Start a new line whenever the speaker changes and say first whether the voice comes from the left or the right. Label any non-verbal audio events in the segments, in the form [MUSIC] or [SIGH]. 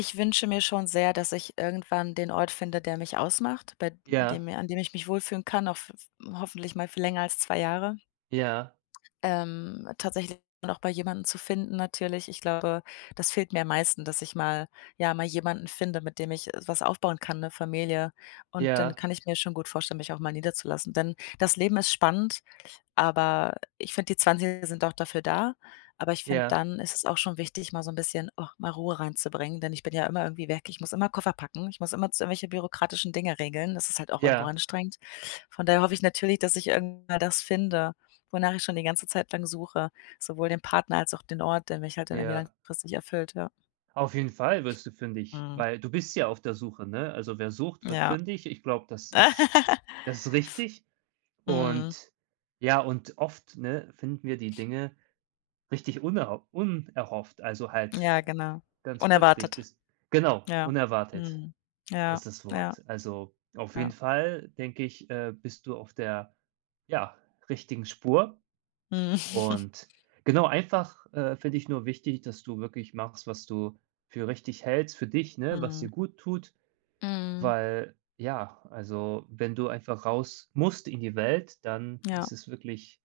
left: Ich wünsche mir schon sehr, dass ich irgendwann den Ort finde, der mich ausmacht, bei
right: Ja.
left: dem mir an dem ich mich wohlfühlen kann, auch f f hoffentlich mal für länger als 2 Jahre.
right: Ja.
left: Ähm, tatsächlich auch bei jemandem zu finden natürlich. Ich glaube, das fehlt mir am meisten, dass ich mal ja, mal jemanden finde, mit dem ich, äh, was aufbauen kann, 'ne Familie. Und dann
right: Ja.
left: kann ich mir schon gut vorstellen, mich auch mal niederzulassen, denn das Leben ist spannend, aber ich finde, die 20er sind auch dafür da, aber ich finde,
right: Ja.
left: dann ist es auch schon wichtig, mal so 'n bisschen, ach, mal Ruhe reinzubringen, denn ich bin ja immer irgendwie weg, ich muss immer Koffer packen, ich muss immerzu irgendwelche bürokratischen Dinge regeln, das ist halt auch irgendwo
right: Ja.
left: anstrengend. Von daher hoffe ich natürlich, dass ich irgendwann das finde, wonach ich schon die ganze Zeit lang suche, sowohl den Partner als auch den Ort, der mich halt irgendwie dann
right: Ja.
left: langfristig erfüllt, ja.
right: Auf jeden Fall wirst du fündig,
left: Mhm.
right: weil du bist ja auf der Suche, ne? Also, wer sucht, wird
left: Ja.
right: fündig, ich glaube, das ist
left: [LAUGHS]
right: das ist richtig.
left: Mhm.
right: Und ja, und oft, ne, finden wir die Dinge richtig unerho unerhofft, also halt
left: Ja genau,
right: ganz plötzlich,
left: unerwartet.
right: das genau,
left: Ja,
right: unerwartet
left: mhm, ja,
right: ist das
left: ja.
right: Wort. Also, auf jeden
left: Ja.
right: Fall, denke ich, äh, bist du auf der, ja, richtigen Spur.
left: Mhm.
right: Und genau einfach, äh, für dich nur wichtig, dass du wirklich machst, was du für richtig hältst für dich, ne, was
left: Mhm.
right: dir gut tut,
left: Mhm.
right: weil ja also, wenn du einfach raus musst in die Welt, dann
left: Ja.
right: ist es wirklich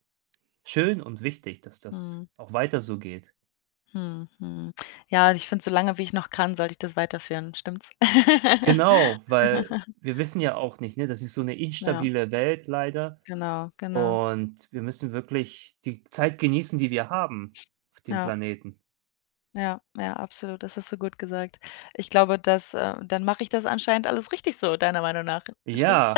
right: schön und wichtig, dass das
left: Mhm.
right: auch weiter so geht.
left: Mhm, mhm. Ja, ich finde, so lange wie ich noch kann, sollte ich das weiterführen, stimmt's?
right: Genau, weil
left: [LAUGHS]
right: wir wissen ja auch nicht, ne? Das ist so 'ne
left: Ja.
right: instabile Welt leider
left: Genau, genau.
right: und wir müssen wirklich die Zeit genießen, die wir haben auf dem
left: Ja.
right: Planeten.
left: Ja, ja, absolut, das hast du gut gesagt. Ich glaube, das, äh dann mache ich das anscheinend alles richtig so deiner Meinung nach, stimmt's?
right: Ja,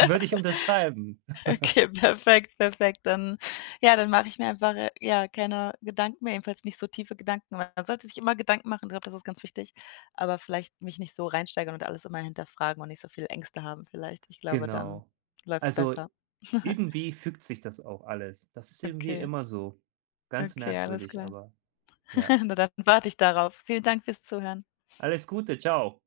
right: würde ich unterschreiben. [CHUCKLES]
left: Okay, perfekt, perfekt. Dann ja, dann mache ich mir einfach, äh, ja, keine Gedanken mehr, jedenfalls nicht so tiefe Gedanken, weil man sollte sich immer Gedanken machen, ich glaube, das ist ganz wichtig, aber vielleicht mich nicht so reinsteigern und alles immer hinterfragen und nicht so viele Ängste haben vielleicht. Ich glaube, dann
right: Genau,
left: läuft's
right: also,
left: besser. [CHUCKLES]
right: irgendwie fügt sich das auch alles, das ist irgendwie
left: Okay.
right: immer so. Ganz
left: Okay, alles
right: merkwürdig,
left: klar.
right: aber, ja.
left: [CHUCKLES] Na, dann warte ich darauf. Vielen Dank fürs Zuhören.
right: Alles Gute, tschau.